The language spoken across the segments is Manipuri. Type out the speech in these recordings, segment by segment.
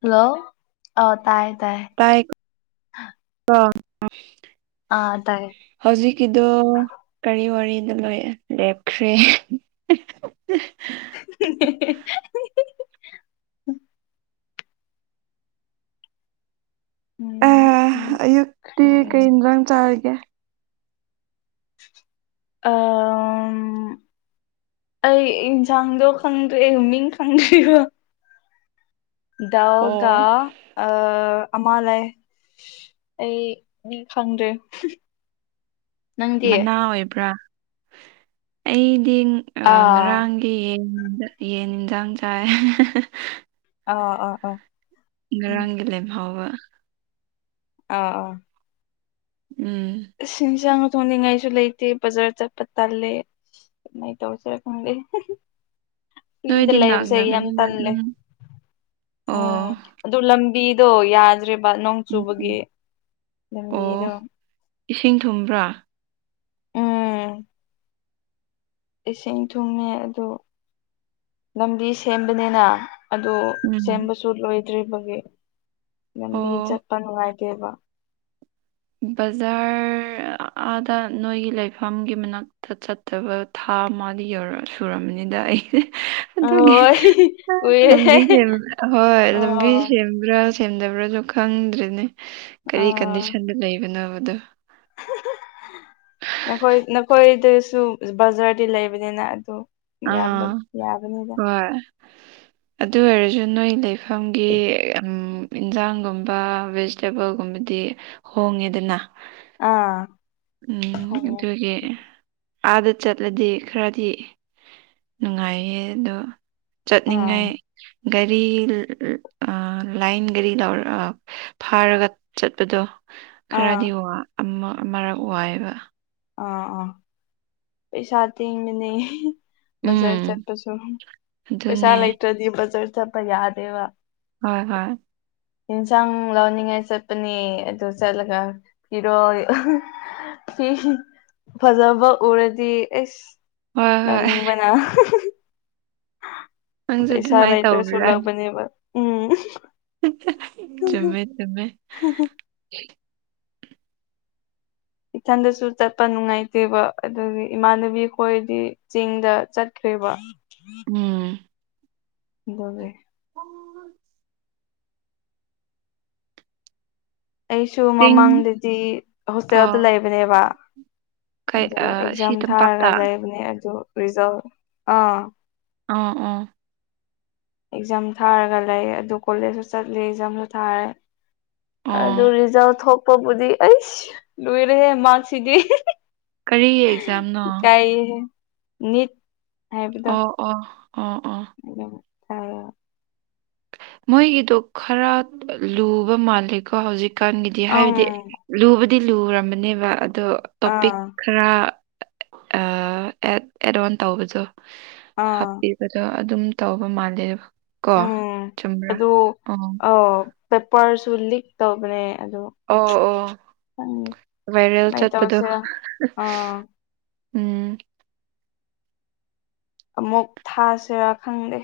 ꯍꯜꯂꯣ ꯑꯣ ꯇꯥꯏꯌꯦ ꯇꯥꯏꯌꯦ ꯇꯥꯏ ꯈꯣ [unintelligible] ꯑꯥ ꯇꯥꯏꯌꯦ ꯍꯧꯖꯤꯛ ꯀꯤꯗꯨ ꯀꯔꯤ ꯋꯥꯔꯤꯅꯣ ꯂꯣꯏ ꯂꯦꯞꯈ꯭ꯔꯦ [inaudible] ꯎꯝ ꯑꯦ ꯑꯣꯀꯦ ꯑꯌꯨꯛꯇꯤ ꯀꯩ ꯏꯟꯖꯥꯡ ꯆꯥꯔꯒꯦ ꯑꯥ ꯑꯩ ꯏꯟꯁꯥꯡꯗꯣ ꯈꯪꯗ꯭ꯔꯦ ꯃꯤꯡ ꯈꯪꯗ꯭ꯔꯤꯕ ꯗꯥꯎ ꯒꯥ ꯑꯣ ꯑꯥ ꯑꯃ ꯂꯩ ꯑꯩ ꯃꯤ ꯈꯪꯗ꯭ꯔꯦ ꯅꯪꯗꯤ ꯃꯅꯥ ꯑꯣꯏꯕ꯭ꯔꯥ ꯑꯩꯗꯤ ꯑꯥ ꯉꯔꯥꯡ ꯌꯦꯟꯗ ꯌꯦꯟ ꯍꯤꯟꯖꯥꯡ ꯆꯥꯏ ꯑꯥ ꯑꯥ ꯑꯥ ꯎꯝ ꯉꯔꯥꯡꯒꯤ ꯂꯦꯝꯍꯧꯕ ꯑꯥ ꯑꯥ ꯎꯝ ꯏꯁꯤꯡꯁꯥꯡ ꯊꯣꯡꯅꯤꯡꯉꯥꯏꯁꯨ ꯂꯩꯇꯦ ꯕꯖꯥꯔ ꯆꯠꯄ ꯇꯜꯂꯦ ꯀꯃꯥꯏ ꯇꯧꯁꯦꯔꯥ ꯈꯪꯗꯦ ꯐꯤꯔꯗ ꯅꯣꯏꯗꯤ ꯂꯩꯕꯁꯦ ꯌꯥꯝ ꯅꯛꯅꯕꯅꯤꯅ ꯑꯗꯨꯝ ꯇꯟꯂꯦ ꯎꯝ ꯑꯣ ꯑꯗꯨ ꯂꯝꯕꯤꯗꯣ ꯌꯥꯗ꯭ꯔꯦꯕ ꯅꯣꯡ ꯆꯨꯕꯒꯤ ꯂꯝꯕꯤꯗꯣ ꯑꯣ ꯏꯁꯤꯡ ꯊꯨꯝꯕ꯭ꯔꯥ ꯎꯝ ꯏꯁꯤꯡ ꯊꯨꯡꯃꯦ ꯑꯗꯨ ꯂꯝꯕꯤ ꯁꯦꯝꯕꯅꯤꯅ ꯑꯗꯣ ꯎꯝ ꯁꯦꯝꯕꯁꯨ ꯂꯣꯏꯗ꯭ꯔꯤꯕꯒꯤ ꯂꯝꯕꯤ ꯑꯣ ꯆꯠꯄ ꯅꯨꯡꯉꯥꯏꯇꯦꯕ ꯕꯖꯥꯔ ꯑꯥꯗ ꯅꯣꯏꯒꯤ ꯂꯩꯐꯝꯒꯤ ꯃꯅꯥꯛꯇ ꯆꯠ ꯐꯠꯇꯕ ꯊꯥ ꯑꯃꯗ ꯌꯧꯔ ꯁꯨꯔꯝꯃꯅꯤꯗ ꯑꯩꯗꯤ ꯑꯗꯨꯒꯤ ꯑꯣꯏ ꯀꯨꯏꯔꯦ ꯂꯝꯕꯤ ꯁꯦꯝꯕ ꯍꯣꯏ ꯂꯝꯕꯤ ꯑꯣ ꯁꯦꯝꯕ꯭ꯔꯥ ꯁꯦꯝꯗꯕ꯭ꯔꯥꯁꯨ ꯈꯪꯗ꯭ꯔꯤꯅꯦ ꯀꯔꯤ ꯑꯥ ꯀꯟꯗꯤꯁꯟꯗ ꯂꯩꯕꯅꯣꯕꯗꯣ ꯅꯈꯣꯏ ꯅꯈꯣꯏꯗꯁꯨ ꯕꯖꯥꯔꯗꯤ ꯂꯩꯕꯅꯤꯅ ꯑꯗꯨ ꯌꯥꯕ ꯑꯥ ꯌꯥꯕꯅꯤꯗ ꯍꯣꯏ ꯑꯗꯨ ꯑꯣꯏꯔꯁꯨ ꯅꯣꯏ ꯂꯩꯐꯝꯒꯤ ꯎꯝ ꯏꯟꯖꯥꯡꯒꯨꯝꯕ ꯚꯦꯖꯤꯇꯦꯕꯜꯒꯨꯝꯕꯗꯤ ꯍꯣꯡꯉꯦꯗꯅ ꯑꯥ ꯎꯝ ꯍꯣꯡꯉꯦ ꯑꯗꯨꯒꯤ ꯑꯥꯗ ꯆꯠꯂꯗꯤ ꯈꯔꯗꯤ ꯅꯨꯡꯉꯥꯏꯌꯦ ꯑꯗꯣ ꯆꯠꯅꯤꯡꯉꯥꯏ ꯑꯥ ꯒꯥꯔꯤ ꯑꯥ ꯂꯥꯏꯟ ꯒꯥꯔꯤ ꯂꯧꯔ ꯐꯥꯔꯒ ꯆꯠꯄꯗꯣ ꯈꯔꯗꯤ ꯑꯥ ꯋꯥ ꯑꯃ ꯑꯃꯔꯛ ꯋꯥꯏꯌꯦꯕꯥ ꯑꯥ ꯑꯥ ꯄꯩꯁꯥ ꯇꯤꯡꯕꯅꯦ ꯕꯖꯥꯔ ꯎꯝ ꯆꯠꯄꯁꯨ ꯑꯗꯨꯅꯦ ꯄꯩꯁꯥ ꯂꯩꯇ꯭ꯔꯗꯤ ꯕꯖꯥꯔ ꯆꯠꯄ ꯌꯥꯗꯦꯕ ꯍꯣꯏ ꯍꯣꯏ ꯍꯤꯟꯖꯪꯟ ꯂꯧꯅꯤꯡꯉꯥꯏ ꯆꯠꯄꯅꯦ ꯑꯗꯨ ꯆꯠꯂꯒ ꯄꯤꯔꯣꯏ ꯐꯤ ꯐꯖꯕ ꯎꯔꯗꯤ ꯑꯩꯁ ꯍꯣꯏ ꯍꯣꯏ ꯂꯧꯅꯤꯡꯕꯅ ꯅꯪꯁꯨ ꯄꯩꯁꯥ ꯑꯗꯨꯃꯥꯏꯅ ꯂꯩꯇꯔꯁꯨ ꯇꯧꯕ꯭ꯔꯥ ꯂꯧꯕꯅꯦꯕ ꯎꯝ ꯆꯨꯝꯃꯦ ꯆꯨꯝꯃꯦ ꯏꯊꯟꯗꯁꯨ ꯆꯠꯄ ꯅꯨꯡꯉꯥꯏꯇꯦꯕ ꯑꯗꯨꯒꯤ ꯏꯃꯥꯟꯅꯕꯤ ꯈꯣꯏꯗꯤ ꯆꯤꯡꯗ ꯆꯠꯈ꯭ꯔꯦꯕ ꯎꯝ ꯑꯗꯨꯒꯤ [inaudible] ꯑꯩꯁꯨ ꯆꯤꯡ ꯃꯃꯥꯡꯗꯗꯤ ꯍꯣꯁꯇꯦꯜꯗ ꯑꯣ ꯂꯩꯕꯅꯦꯕ ꯀꯩ ꯑꯗꯨ ꯑ, ꯁꯤ ꯑꯦꯛꯖꯥꯝ ꯊꯥꯔꯒ ꯇꯝꯄꯥꯛꯇ ꯂꯩꯕꯅꯦ ꯑꯗꯨ ꯔꯤꯖꯜ ꯑꯥ ꯑ ꯑꯣ ꯑꯦꯛꯖꯥꯝ ꯊꯥꯔꯒ ꯂꯩ ꯑꯗꯨ ꯀꯣꯂꯦꯖꯁꯨ ꯆꯠꯂꯤ ꯑꯦꯛꯖꯥꯝꯁꯨ ꯊꯥꯔꯦ ꯑꯗꯨ ꯑꯣ ꯔꯤꯖꯜ ꯊꯣꯛꯄꯕꯨꯗꯤ ꯑꯩꯁ ꯂꯨꯏꯔꯦꯍꯦ ꯃꯥꯛꯁꯤꯗꯤ ꯀꯔꯤꯒꯤ ꯑꯦꯛꯖꯥꯝꯅꯣ ꯏꯀꯥꯏꯌꯦꯍꯦ ꯅꯤꯠ ꯍꯥꯏꯕꯗꯣ ꯑꯣ ꯑꯣ ꯑꯣ ꯑꯣ [inaudible] ꯃꯣꯏꯒꯤꯗꯣ ꯈꯔ ꯂꯨꯕ ꯃꯥꯜꯂꯦꯀꯣ ꯍꯧꯖꯤꯛꯀꯥꯟꯒꯤꯗꯤ ꯍꯥꯏꯕꯗꯤ ꯑꯪ ꯂꯨꯕꯗꯤ ꯂꯨꯔꯝꯃꯥꯅꯦꯕ ꯑꯗꯣ ꯇꯣꯄꯤꯛ ꯑꯥ ꯈꯔ ꯑꯥ ꯑꯦꯗ ꯑꯣꯟ ꯇꯧꯕꯗꯨ ꯑꯥ ꯍꯥꯞꯄꯤꯌꯨ ꯑꯗꯣ ꯑꯗꯨꯝ ꯇꯧꯕ ꯃꯥꯜꯂꯦ ꯀꯣ ꯎꯝ ꯆꯨꯝꯕ꯭ꯔꯥ ꯑꯗꯨ ꯑꯣ ꯑꯥꯎ ꯄꯦꯄꯔꯁꯨ ꯂꯤꯛ ꯇꯧꯕꯅꯦ ꯑꯗꯣ ꯑꯣ ꯑꯣ ꯈꯪꯗꯦ ꯚꯥꯏꯔꯦꯜ ꯀꯃꯥꯏꯅ ꯆꯠꯄꯗꯣ ꯇꯧꯁꯤꯔꯥ ꯑꯥ ꯎꯝ ꯑꯃꯨꯛ ꯊꯥꯁꯤꯔꯥ ꯈꯪꯗꯦ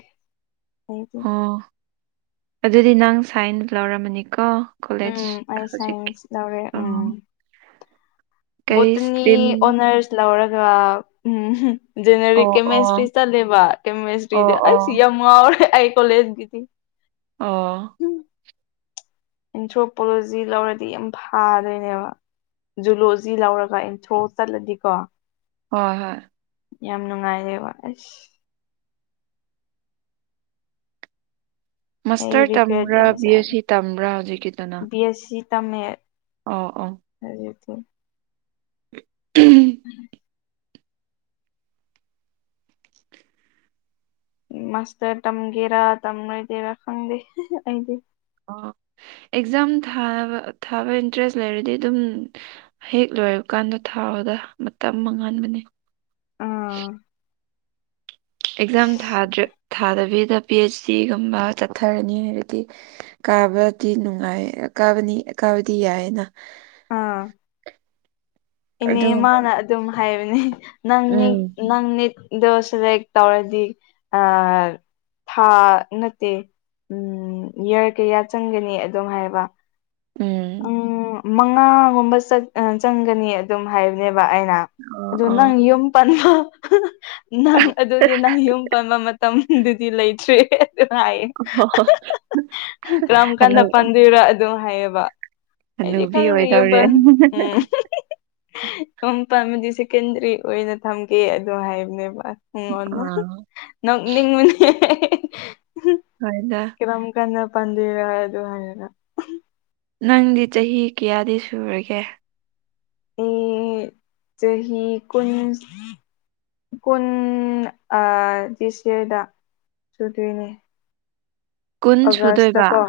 ꯑꯣ ꯑꯗꯨꯗꯤ ꯅꯪ ꯁꯥꯏꯟ ꯂꯧꯔꯝꯃꯅꯤꯀꯣ ꯀꯣꯂꯦꯖ ꯎꯝ ꯑꯩ ꯍꯧꯖꯤꯛꯀꯤ ꯁꯥꯏꯟꯁ ꯂꯧꯔꯦ ꯎꯝ ꯑꯣ ꯀꯔꯤ ꯕꯣꯠꯇꯅꯤ ꯏꯁꯇ꯭ꯔꯤꯝ ꯑꯣꯅꯔꯁ ꯂꯧꯔꯒ ꯎꯝ ꯖꯅꯔꯤꯛ ꯑꯣ ꯑꯣ ꯀꯦꯃꯦꯁꯇ꯭ꯔꯤ ꯆꯠꯂꯦꯕ ꯀꯦꯃꯦꯁꯇ꯭ꯔꯤꯗꯤ ꯑꯣ ꯑꯣ ꯑꯩꯁ ꯌꯥꯝ ꯉꯥꯎꯔꯦ ꯑꯩ ꯀꯣꯂꯦꯖꯒꯤꯗꯤ ꯑꯣ ꯑꯦꯟꯊ꯭ꯔꯣꯄꯣꯂꯣꯖꯤ ꯂꯧꯔꯗꯤ ꯌꯥꯝ ꯐꯥꯗꯣꯏꯅꯦꯕ ꯖꯨꯂꯣꯖꯤ ꯂꯧꯔꯒ ꯑꯦꯟꯊ꯭ꯔꯣ ꯆꯠꯂꯗꯤꯀꯣ ꯍꯣꯏ ꯍꯣꯏ ꯌꯥꯝ ꯅꯨꯡꯉꯥꯏꯔꯦ ꯋꯥ ꯑꯩꯁ ꯑꯩ ꯃꯥꯁꯇꯔ ꯔꯤꯒ꯭ꯔꯦꯠ ꯇꯝꯕ꯭ꯔꯥ ꯌꯥꯝ ꯕꯤ ꯑꯦꯁ ꯆꯥꯔꯦ ꯁꯤ ꯇꯝꯕ꯭ꯔꯥ ꯍꯧꯖꯤꯛꯀꯤꯗꯨꯅ ꯕꯤ ꯑꯦ ꯁꯤ ꯇꯝꯃꯦ ꯑꯣ ꯑꯣ [unintelligible] [unintelligible] [inaudible] ꯃꯥꯁꯇꯔ ꯇꯝꯒꯦꯔꯥ ꯇꯝꯔꯣꯏꯗꯦꯔꯥ ꯈꯪꯗꯦ ꯑꯩꯗꯤ ꯑꯣ ꯑꯦꯛꯖꯥꯝ ꯊꯥꯕ ꯊꯥꯕ ꯏꯟꯇꯔꯦꯁ ꯂꯩꯔꯗꯤ ꯑꯗꯨꯝ ꯍꯦꯛ ꯂꯣꯏꯕꯀꯥꯟꯗ ꯊꯥꯎꯗ ꯃꯇꯝ ꯃꯥꯡꯍꯟꯕꯅꯦ ꯑꯥ ꯑꯦꯛꯖꯥꯝ ꯊꯥꯗꯔ꯭ꯦ ꯊꯥꯗꯕꯤꯗ ꯄꯤ ꯑꯩꯆ ꯗꯤꯒꯨꯝꯕ ꯆꯠꯊꯔꯅꯤ ꯍꯥꯏꯕꯗꯤ ꯀꯥꯕꯗꯤ ꯅꯨꯡꯉꯥꯏ ꯀꯥꯕꯅꯤ ꯀꯥꯕꯗꯤ ꯌꯥꯏꯌꯦꯅ ꯑꯥ ꯏꯅꯦ ꯑꯗꯨꯒꯨꯝꯕ ꯃꯥꯅ ꯑꯗꯨꯝ ꯍꯥꯏꯕꯅꯦ ꯅꯪ ꯅꯤꯛ ꯎꯝ ꯅꯪ ꯅꯤꯇ ꯗꯣ ꯁꯦꯂꯦꯛ ꯇꯧꯔꯗꯤ ꯑꯥ ꯊꯥ ꯅꯠꯇꯦ ꯎꯝ ꯏꯌꯥꯔ ꯀꯌꯥ ꯆꯪꯒꯅꯤ ꯑꯗꯨ ꯍꯥꯏꯕ ꯎꯝ ꯃꯉꯥꯒꯨꯝꯕ ꯆꯇ ꯆꯪꯒꯅꯤ ꯑꯗꯨꯝ ꯍꯥꯏꯕꯅꯦꯕ ꯑꯩꯅ ꯑꯣ ꯑꯗꯨ ꯑꯣ ꯅꯪ ꯌꯨꯝ ꯄꯥꯟꯕ ꯅꯪ ꯑꯗꯨꯗꯤ ꯅꯪ ꯌꯨꯝ ꯄꯥꯟꯕ ꯃꯇꯝꯗꯨꯗꯤ ꯂꯩꯇ꯭ꯔꯦ ꯍꯥꯏꯌꯦ ꯀꯔꯝ ꯍꯅꯨ ꯀꯥꯟꯗ ꯄꯥꯟꯗꯣꯏꯔ ꯑꯗꯨꯝ ꯍꯥꯏꯌꯦꯕ ꯑꯩꯗꯤ ꯍꯅꯨꯕꯤ ꯈꯪꯗ꯭ꯔꯤ ꯌꯨꯝ ꯑꯣꯏꯗꯧꯔꯦ ꯄꯥꯟ ꯎꯝ ꯌꯨꯝ ꯄꯥꯟꯕꯗꯤ ꯁꯦꯀꯦꯟꯗꯔꯤ ꯑꯣꯏꯅ ꯊꯝꯒꯦ ꯑꯗꯨ ꯍꯥꯏꯕꯅꯦꯕ ꯉꯣꯟꯗꯥ ꯑꯥ ꯅꯣꯛꯅꯤꯡꯕꯅꯦ ꯀꯥꯏꯗꯥ ꯀꯅ ꯄꯟꯗꯣꯏꯔꯥ ꯍꯥꯏ ꯑꯗꯨ ꯍꯥꯏꯔꯒꯥ ꯅꯪꯗꯤ ꯆꯍꯤ ꯀꯌꯥꯗꯤ ꯁꯨꯔꯒꯦ ꯑꯩ ꯆꯍꯤ ꯀꯨꯟ ꯀꯨꯟ ꯑꯥ ꯗꯤꯁ ꯌꯔꯗ ꯁꯨꯗꯣꯏꯅꯦ ꯀꯨꯟ ꯑꯒꯁꯇ ꯁꯨꯗꯣꯏꯕ ꯀꯣ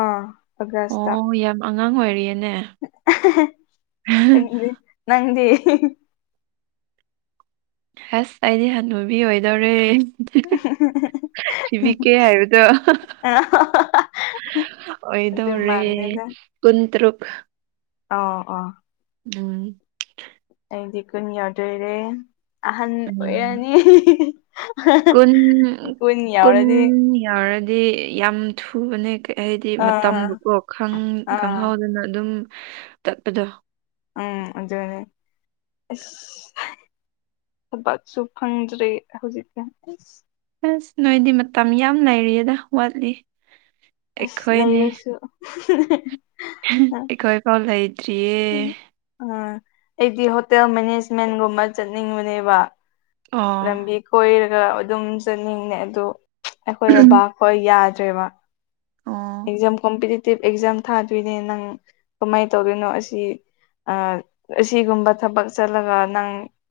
ꯑꯥ ꯑꯒꯁꯇ ꯑꯣ ꯌꯥꯝ ꯑꯉꯥꯡ ꯑꯣꯏꯔꯤꯌꯦꯅꯦ [unintelligible] ꯅꯪꯗꯤ ꯍꯥꯁ ꯑꯩꯗꯤ ꯍꯥꯅꯨꯕꯤ ꯑꯣꯏꯗꯣꯔꯦ [unintelligible] ꯁꯤꯕꯤꯀꯦ ꯍꯥꯏꯕꯗꯨ ꯑꯗꯨ ꯑꯣꯏꯗꯣꯔꯦ ꯃꯥꯟꯗꯦꯗ ꯀꯨꯟꯇꯔꯨꯛ ꯑꯥꯎ ꯑꯣ ꯎꯝ ꯑꯩꯗꯤ ꯀꯨꯟ ꯌꯧꯗꯣꯏꯔꯦ ꯑꯍꯟ ꯎꯝ ꯑꯣꯏꯔꯅꯤ ꯀꯨꯟ ꯀꯨꯟ ꯌꯧꯔꯗꯤ ꯌꯥꯝ ꯊꯨꯕꯅꯦ ꯀꯩ ꯑꯩꯗꯤ ꯑꯥ ꯃꯇꯝꯗꯨꯀꯣ ꯈꯪ ꯑꯥ ꯈꯪꯍꯧꯗꯅ ꯑꯗꯨꯝ ꯆꯠꯄꯗꯣ ꯎꯝ ꯑꯗꯨꯅꯦ ꯏꯁ ꯊꯕꯛꯁꯨ ꯐꯪꯗ꯭ꯔꯦ ꯍꯧꯖꯤꯛꯇꯤ ꯑꯁ ꯅꯣꯏꯗꯤ ꯃꯇꯝ ꯌꯥꯝ ꯂꯩꯔꯤꯌꯦꯗ ꯋꯥꯠꯂꯤ ꯑꯁ ꯑꯩꯈꯣꯏꯅꯦ ꯂꯩꯔꯁꯨ ꯑꯥ ꯑꯩꯈꯣꯏ ꯐꯥꯎ ꯂꯩꯇ꯭ꯔꯤꯌꯦ ꯎꯝ ꯑꯩꯗꯤ ꯍꯣꯇꯦꯜ ꯃꯦꯅꯦꯖꯃꯦꯟꯒꯨꯝꯕ ꯆꯠꯅꯤꯡꯕꯅꯦꯕ ꯑꯣ ꯂꯝꯕꯤ ꯀꯣꯏꯔꯒ ꯑꯗꯨꯝ ꯆꯠꯅꯤꯡꯉꯦ ꯑꯗꯣ ꯑꯩꯈꯣꯏ ꯕꯕꯥ ꯍꯣꯏ ꯌꯥꯗ꯭ꯔꯦ ꯃꯥ ꯑꯣ ꯑꯦꯛꯖꯥꯝ ꯀꯣꯝꯄꯤꯇꯤꯇꯤꯞ ꯑꯦꯛꯖꯥꯝ ꯊꯥꯗꯣꯏꯅꯦ ꯅꯪ ꯀꯃꯥꯏ ꯇꯧꯗꯣꯏꯅꯣ ꯑꯁꯤ ꯑꯥ ꯑꯁꯤꯒꯨꯝꯕ ꯊꯕꯛ ꯆꯠꯂꯒ ꯅꯪ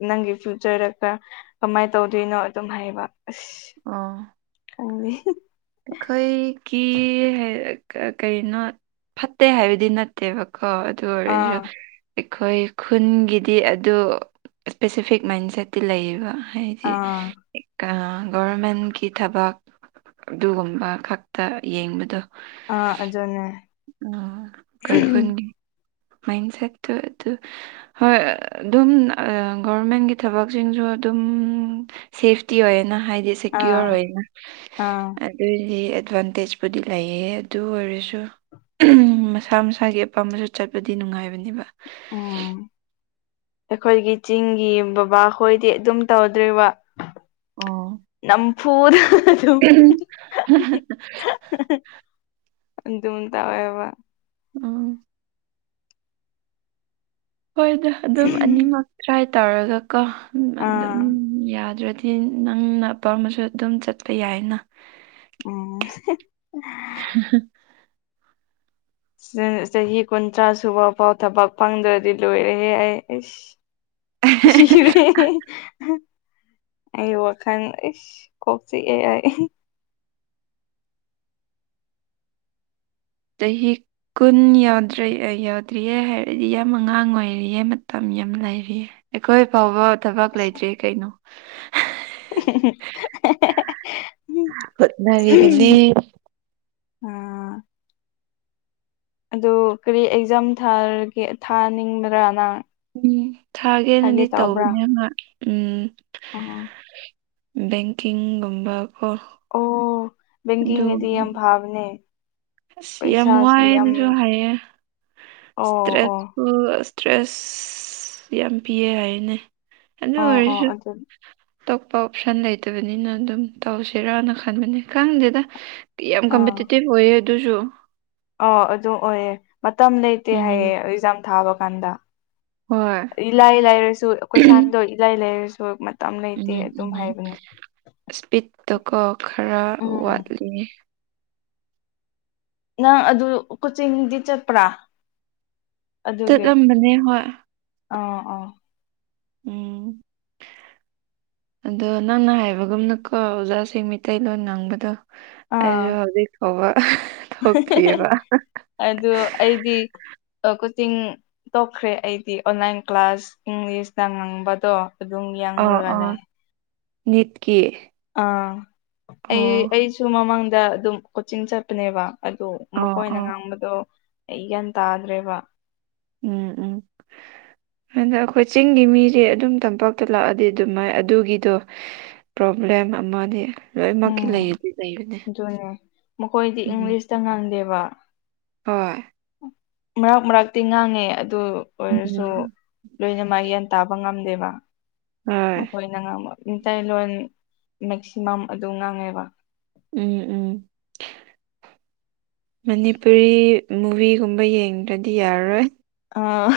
ꯅꯪꯒꯤ ꯐ꯭ꯤꯌꯨꯆꯔꯗ ꯈꯔ ꯀꯃꯥꯏ ꯇꯧꯗꯣꯏꯅꯣ ꯑꯗꯨꯝ ꯍꯥꯏꯕ ꯑꯁ ꯈꯪꯗꯦ ꯑꯈꯣꯏꯒꯤ ꯀꯔꯤꯅꯣ ꯐꯠꯇꯦ ꯍꯥꯏꯕꯗꯤ ꯅꯠ ꯇꯦꯕꯀꯣ ꯑꯗꯨ ꯑꯣꯏꯔꯁꯨ ꯑꯥ ꯑꯩꯈꯣꯏ ꯈꯨꯟꯒꯤꯗꯤ ꯑꯗꯨ ꯁꯄꯦꯁꯤꯐꯤꯛ ꯃꯥꯏꯟꯁꯦꯠꯇꯤ ꯂꯩꯌꯦꯕ ꯍꯥꯏꯗꯤ ꯑꯥ ꯑꯦꯛ ꯑꯥ ꯒꯣꯔꯃꯦꯟꯒꯤ ꯊꯕꯛ ꯑꯗꯨꯒꯨꯝꯕ ꯈꯛꯇ ꯌꯦꯡꯕꯗꯨ ꯑꯥ ꯑꯗꯨꯅꯦ ꯎꯝ ꯑꯈꯣꯏ ꯈꯨꯟꯒꯤ ꯃꯥꯏꯟ ꯁꯦꯠꯇꯨ ꯑꯗꯨ ꯍꯣꯏ ꯑꯗꯨꯝ ꯑꯥ ꯒꯣꯔꯃꯦꯟꯒꯤ ꯊꯕꯛꯁꯤꯡꯁꯨ ꯑꯗꯨꯝ ꯁꯦꯐꯇꯤ ꯑꯣꯏꯌꯦꯅ ꯍꯥꯏꯗꯤ ꯁꯦꯀ꯭ꯌꯨꯔ ꯑꯥ ꯑꯣꯏꯅ ꯑꯥ ꯑꯗꯨꯏꯗꯤ ꯑꯦꯗꯚꯥꯟꯇꯦꯖꯄꯨꯗꯤ ꯂꯩꯌꯦ ꯑꯗꯨ ꯑꯣꯏꯔꯁꯨ ꯎꯝ ꯃꯁꯥ ꯃꯁꯥꯒꯤ ꯑꯄꯥꯝꯕꯁꯨ ꯆꯠꯄꯗꯤ ꯅꯨꯡꯉꯥꯏꯕꯅꯦꯕ ꯎꯝ ꯑꯩꯈꯣꯏꯒꯤ ꯆꯤꯡꯒꯤ ꯕꯕꯥ ꯍꯣꯏꯗꯤ ꯑꯗꯨꯝ ꯇꯧꯗ꯭ꯔꯤꯕ ꯅꯝꯐꯨꯗ ꯑꯗꯨꯝ ꯎꯝ ꯍꯥ ꯍꯥ ꯍꯥ ꯑꯗꯨꯝ ꯇꯧꯋꯦꯕ ꯎꯝ ꯍꯣꯏꯗ ꯑꯗꯨꯝ ꯑꯅꯤꯃꯛ ꯇ꯭ꯔꯥꯏ ꯇꯧꯔꯒ ꯀꯣ ꯑꯗꯨꯝ ꯑꯥ ꯌꯥꯗ꯭ꯔꯗꯤ ꯗꯤ ꯅꯪꯅ ꯑꯄꯥꯝꯕꯁꯨ ꯑꯗꯨꯝ ꯆꯠꯄ ꯌꯥꯏꯅ ꯎꯝ ꯍꯥ ꯍꯥ ꯆꯍꯤ ꯀꯨꯟꯊ꯭ꯔꯥ ꯁꯨꯕ ꯐꯥꯎ ꯊꯕꯛ ꯐꯪꯗ꯭ꯔꯗꯤ ꯂꯣꯏꯔꯦꯍꯦ ꯑꯩ ꯏꯁ ꯁꯤꯔꯦ ꯑꯩ ꯋꯥꯈꯟ ꯏꯁ ꯀꯣꯛ ꯆꯤꯛꯑꯦ ꯑꯩ ꯆꯍꯤꯛ ꯀꯨꯟ ꯌꯥꯗ꯭ꯔꯦ ꯑꯩ ꯌꯥꯗ꯭ꯔꯤꯌꯦ ꯍꯥꯏꯔꯗꯤ ꯌꯥꯝ ꯑꯉꯥꯡ ꯑꯣꯏꯔꯤꯌꯦ ꯃꯇꯝ ꯌꯥꯝ ꯂꯩꯔꯤꯌꯦ ꯑꯩꯈꯣꯏ ꯐꯥꯎꯕ ꯊꯕꯛ ꯂꯩꯇ꯭ꯔꯤ ꯀꯩꯅꯣ [inaudible] ꯍꯣꯠꯅꯔꯤꯕꯅꯦ ꯑꯗꯣ ꯀꯔꯤ ꯑꯦꯛꯖꯥꯝ ꯊꯥꯔꯒꯦ ꯊꯥꯅꯤꯡꯗꯔ꯭ꯥ ꯅꯪ ꯎꯝ ꯊꯥꯒꯦ ꯊꯥꯒꯦꯅꯗꯤ ꯇꯧꯕ꯭ꯔꯥ ꯇꯧꯕꯅꯦ ꯃꯥ ꯎꯝ ꯑꯣ ꯕꯦꯡꯀꯤꯡꯒꯨꯝꯕ ꯀꯣ ꯑꯣ ꯑꯗꯨ ꯕꯦꯡꯀꯤꯡꯅꯗꯤ ꯌꯥꯝ ꯐꯥꯕꯅꯦ ꯑꯁ ꯌꯥꯝ ꯋꯥꯌꯦꯅꯁꯨ ꯍꯥꯏꯌꯦ ꯑꯣ ꯑꯣ ꯁꯇ꯭ꯔꯦꯠꯁꯨ ꯑꯁ ꯇ꯭ꯔꯦꯁ ꯌꯥꯝ ꯄꯤꯌꯦ ꯍꯥꯏꯅꯦ ꯑꯗꯨ ꯑꯥ ꯑꯥ ꯑꯣꯏꯔꯁꯨ ꯑꯗꯨ ꯇꯣꯞꯄ ꯑꯣꯞꯁꯟ ꯂꯩꯇꯕꯅꯤꯅ ꯑꯗꯨꯝ ꯇꯧꯁꯦꯔꯅ ꯈꯟꯕꯅꯤ ꯈꯪꯗꯦꯗ ꯀꯤꯌꯥꯝ ꯀꯝꯄꯤꯇꯤꯇꯤꯚ ꯑꯣꯏꯌꯦ ꯗꯨꯖꯨ ꯑꯥꯎ ꯑꯗꯨ ꯑꯣꯏꯌꯦ ꯃꯇꯝ ꯂꯩꯇꯦ ꯎꯝ ꯍꯥꯏꯌꯦ ꯑꯦꯛꯖꯥꯝ ꯊꯥꯕ ꯀꯥꯟꯗ ꯍꯣꯏ ꯏꯂꯥꯏ ꯂꯥꯏꯔꯁꯨ ꯀꯣꯏꯁꯟꯗꯣ ꯏꯂꯥꯏ ꯂꯥꯏꯔꯁꯨ ꯃꯇꯝ ꯂꯩꯇꯦ ꯑꯗꯨꯝ ꯍꯥꯏꯕꯅꯦ ꯁꯄ꯭ꯤꯠꯇꯣꯀꯣ ꯈꯔ ꯎꯝ ꯋꯥꯠꯂꯤ ꯅꯪ ꯑꯗꯨ ꯀꯣꯆꯤꯡꯗꯤ ꯆꯠꯄ꯭ꯔꯥ ꯑꯗꯨꯒꯤ ꯆꯠꯂꯝꯕꯅꯦ ꯍꯣꯏ ꯑꯥ ꯑꯥ ꯎꯝ ꯑꯗꯣ ꯅꯪꯅ ꯍꯥꯏꯕꯒꯨꯝꯅꯀꯣ ꯑꯣꯖꯥꯁꯤꯡ ꯃꯤꯇꯩꯩꯂꯣꯟ ꯉꯥꯡꯕꯗꯣ ꯑꯩꯖꯨ ꯑꯥ ꯍꯧꯖꯤꯛ ꯐꯥꯎꯕ ꯊꯣꯛꯇ꯭ꯔꯤꯑꯕ ꯑꯗꯨ ꯑꯩꯗꯤ ꯑꯀꯣꯆꯤꯡ ꯇꯣꯛꯈ꯭ꯔꯦ ꯑꯩꯗꯤ ꯑꯣꯟꯂꯥꯏꯟ ꯀ꯭ꯂꯥꯁ ꯏꯪꯂꯤꯁꯅ ꯉꯡꯕꯗꯣ ꯑꯗꯨꯝ ꯌꯥ ꯑ ꯑ ꯅꯤꯠꯀꯤ ꯑꯥ ꯑꯩ ꯑꯣ ꯑꯩꯁꯨ ꯃꯃꯥꯡꯗ ꯑꯗꯨꯝ ꯀꯣꯆꯤꯡ ꯆꯠꯄꯅꯦꯕ ꯑꯗꯣ ꯑꯣ ꯃꯈꯣꯏꯅ ꯑꯣ ꯉꯥꯡꯕꯗꯣ ꯑꯩ ꯒ꯭ꯌꯥꯟ ꯇꯥꯗ꯭ꯔꯦꯕ ꯎꯝ ꯎꯝ ꯑꯗ ꯑꯈꯣꯏ ꯆꯤꯡꯒꯤ ꯃꯤꯖꯤ ꯑꯗꯨꯝ ꯇꯝꯄꯥꯛꯇ ꯂꯥꯛꯑꯗꯤ ꯑꯗꯨꯃꯥꯏ ꯑꯗꯨꯒꯤꯗꯣ ꯄ꯭ꯔꯣꯕ꯭ꯂꯦꯝ ꯑꯃꯅꯤ ꯂꯣꯏꯃꯛꯀꯤ ꯎꯝ ꯂꯩꯗꯤ ꯂꯩꯕꯅꯦ ꯎꯝ ꯆꯡꯉꯥꯡꯗꯦꯕ ꯍꯣꯏ ꯃꯔꯛ ꯃꯔꯛꯇꯤ ꯉꯥꯡꯉꯦ ꯑꯗꯨ ꯑꯣꯏꯔꯁꯨ ꯎꯝ ꯂꯣꯏꯅꯃ ꯒꯌ꯭ꯥꯟ ꯇꯥꯕ ꯉꯝꯗꯦꯕ ꯍꯣꯏ ꯥꯅꯉꯥꯡꯕ ꯃꯤꯇꯩꯂꯣꯟ ꯃꯦꯛꯁꯤꯃꯝ ꯑꯗꯨꯝ ꯉꯥꯡꯉꯦꯕ ꯎꯝ ꯎꯝ ꯃꯅꯤꯄꯨꯔꯤ ꯃꯨꯚꯤꯒꯨꯝꯕ ꯌꯦꯡꯗ꯭ꯔꯗꯤ ꯌꯥꯔꯔꯣꯏ ꯑꯥ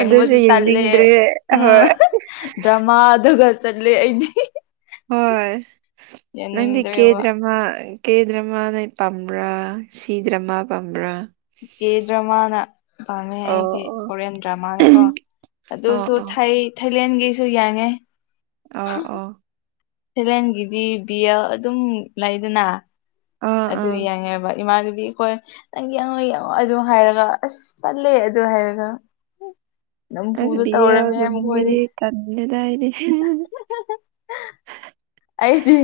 ꯑꯗꯨꯁꯨ ꯇꯜꯂꯦ ꯌꯦꯡꯅꯤꯡꯗ꯭ꯔꯦ ꯑꯥ ꯍꯣꯏ ꯗ꯭ꯔꯃꯥ ꯑꯗꯨꯒ ꯆꯠꯂꯦ ꯑꯩꯗꯤ ꯍꯣꯏ ꯅꯪꯗꯤ ꯀꯦ ꯌꯥꯅꯤꯡꯗ꯭ꯔꯦꯕ ꯗ꯭ꯔꯃꯥ ꯀꯦ ꯗ꯭ꯔꯃꯥ ꯅ ꯄꯥꯝꯕ꯭ꯔꯥ ꯁꯤ ꯗ꯭ꯔꯃꯥ ꯄꯥꯝꯕ꯭ꯔꯥ ꯀꯦ ꯗ꯭ꯔ ꯃꯥꯅ ꯄꯥꯝꯃꯦ ꯑꯣ ꯑꯩꯗꯤ ꯑꯣ ꯀꯣꯔꯤꯌꯟ ꯗ꯭ꯔꯃꯥꯅꯀꯣ ꯑꯣ ꯑꯗꯨꯁꯨ ꯑꯣ ꯊꯥꯏ ꯊꯥꯏꯂꯦꯟꯒꯤꯁꯨ ꯌꯥꯏꯍꯦ ꯑꯎ ꯑꯎ ꯊꯥꯂꯦꯜꯒꯤꯗꯤ ꯕꯤ ꯑꯜ ꯑꯗꯨꯝ ꯂꯩꯗꯅ ꯑꯥ ꯑꯗꯨ ꯑꯥ ꯌꯦꯡꯉꯦꯕ ꯏꯃꯥꯟꯅꯕꯤ ꯈꯣꯏ ꯅꯪ ꯌꯦꯡꯉꯣ ꯌꯦꯡꯉꯣ ꯑꯗꯨ ꯍꯥꯏꯔꯒ ꯑꯁ ꯇꯜꯂꯦ ꯑꯗꯨ ꯍꯥꯏꯔꯒ ꯅꯝꯐꯨꯗ ꯇꯧꯔꯝꯃꯦ ꯃꯈꯣꯏꯗꯤ ꯇꯜꯂꯤꯗ ꯑꯩꯗꯤ ꯑꯩꯗꯤ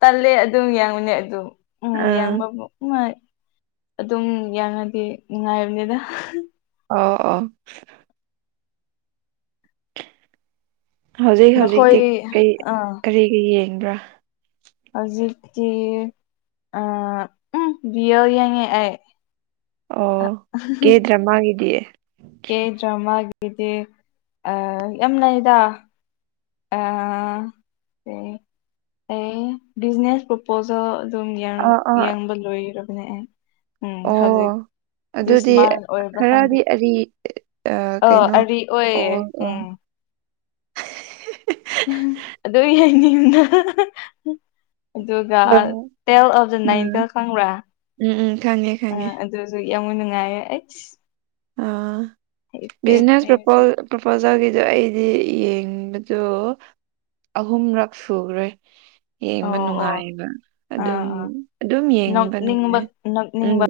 ꯇꯜꯂꯦ ꯑꯗꯨꯝ ꯌꯦꯡꯉꯨꯅꯦ ꯑꯗꯨꯝ ꯎꯝ ꯑꯥ ꯌꯥꯡꯕ ꯅꯪꯡꯉꯥꯏ ꯑꯗꯨꯝ ꯌꯥꯡꯉꯗꯤ ꯅꯨꯡꯉꯥꯏꯕꯅꯤꯗ ꯑꯣ ꯑꯣ ꯍꯧꯖꯤꯛ ꯍꯧꯖꯤꯛꯇꯤ ꯃꯈꯣꯏ ꯀꯔꯤ ꯑꯥ ꯀꯔꯤꯒꯤ ꯌꯦꯡꯕ꯭ꯔꯥ ꯍꯧꯖꯤꯛꯇꯤ ꯑꯥ ꯎꯝ ꯕꯤ ꯑꯜ ꯌꯦꯡꯉꯦ ꯑꯩ ꯑꯣ ꯀꯦꯗ꯭ꯔꯥꯃꯥ ꯒꯤꯗꯤ ꯀꯦ ꯗ꯭ꯔꯃꯥꯒꯤꯗꯤ ꯑꯥ ꯌꯥꯝ ꯂꯩꯌꯦꯗ ꯑꯥ ꯑꯩ ꯕꯤꯖꯅꯦꯁ ꯄꯔꯣ ꯄꯣꯁꯜ ꯑꯗꯨꯝ ꯑꯥ ꯑꯥ ꯌꯦꯡꯕ ꯂꯣꯏꯔꯕꯅꯦ ꯑꯩ ꯎꯝ ꯑꯣ ꯍꯧꯖꯤꯛ ꯑꯗꯨꯗꯤ ꯗꯤꯁꯃꯥꯏꯜ ꯑꯣꯏꯕ꯭ꯔꯥ ꯈꯔꯗꯤ ꯈꯪꯗꯦ ꯑꯔꯤ ꯑꯥ ꯑ ꯀꯩꯅꯣ ꯑꯔꯤ ꯑꯣꯏꯌꯦ ꯑꯣ ꯑꯣ ꯎꯝ ꯑꯗꯨ ꯌꯦꯡꯅꯤꯡꯅ ꯑꯗꯨꯒ ꯎꯝ ꯇꯦꯜ ꯑꯣꯐꯗ ꯅꯥꯏꯟꯇꯦꯜ ꯎꯝ ꯈꯪꯕ꯭ꯔꯥ ꯎꯝ ꯎꯝ ꯈꯪꯉꯦ ꯈꯪꯉꯦ ꯑꯥ ꯑꯗꯨꯁꯨ ꯌꯦꯡꯕ ꯅꯨꯡꯉꯥꯏꯌꯦ ꯑꯩꯁ ꯑꯥ ꯍꯩꯈ꯭ꯔꯦ ꯕꯤꯖꯤꯅꯦꯁ ꯍꯌꯦꯡꯁꯤ꯫ ꯄꯔꯄꯜ ꯄꯔꯄꯣꯖꯦꯜꯒꯤꯗꯣ ꯑꯩꯗꯤ ꯌꯦꯡꯕꯗꯣ ꯑꯍꯨꯝꯔꯛ ꯁꯨꯒꯔꯦ ꯌꯦꯡꯕ ꯑꯣ ꯑꯣ ꯅꯨꯡꯉꯥꯏꯕ ꯑꯥ ꯑꯗꯨꯝ ꯑꯥ ꯑꯗꯨꯝ ꯌꯦꯡꯕ ꯅꯣꯛꯅꯤꯡꯕ ꯅꯨꯡꯉꯥꯏ ꯎꯝ ꯅꯣꯛꯅꯤꯡꯕ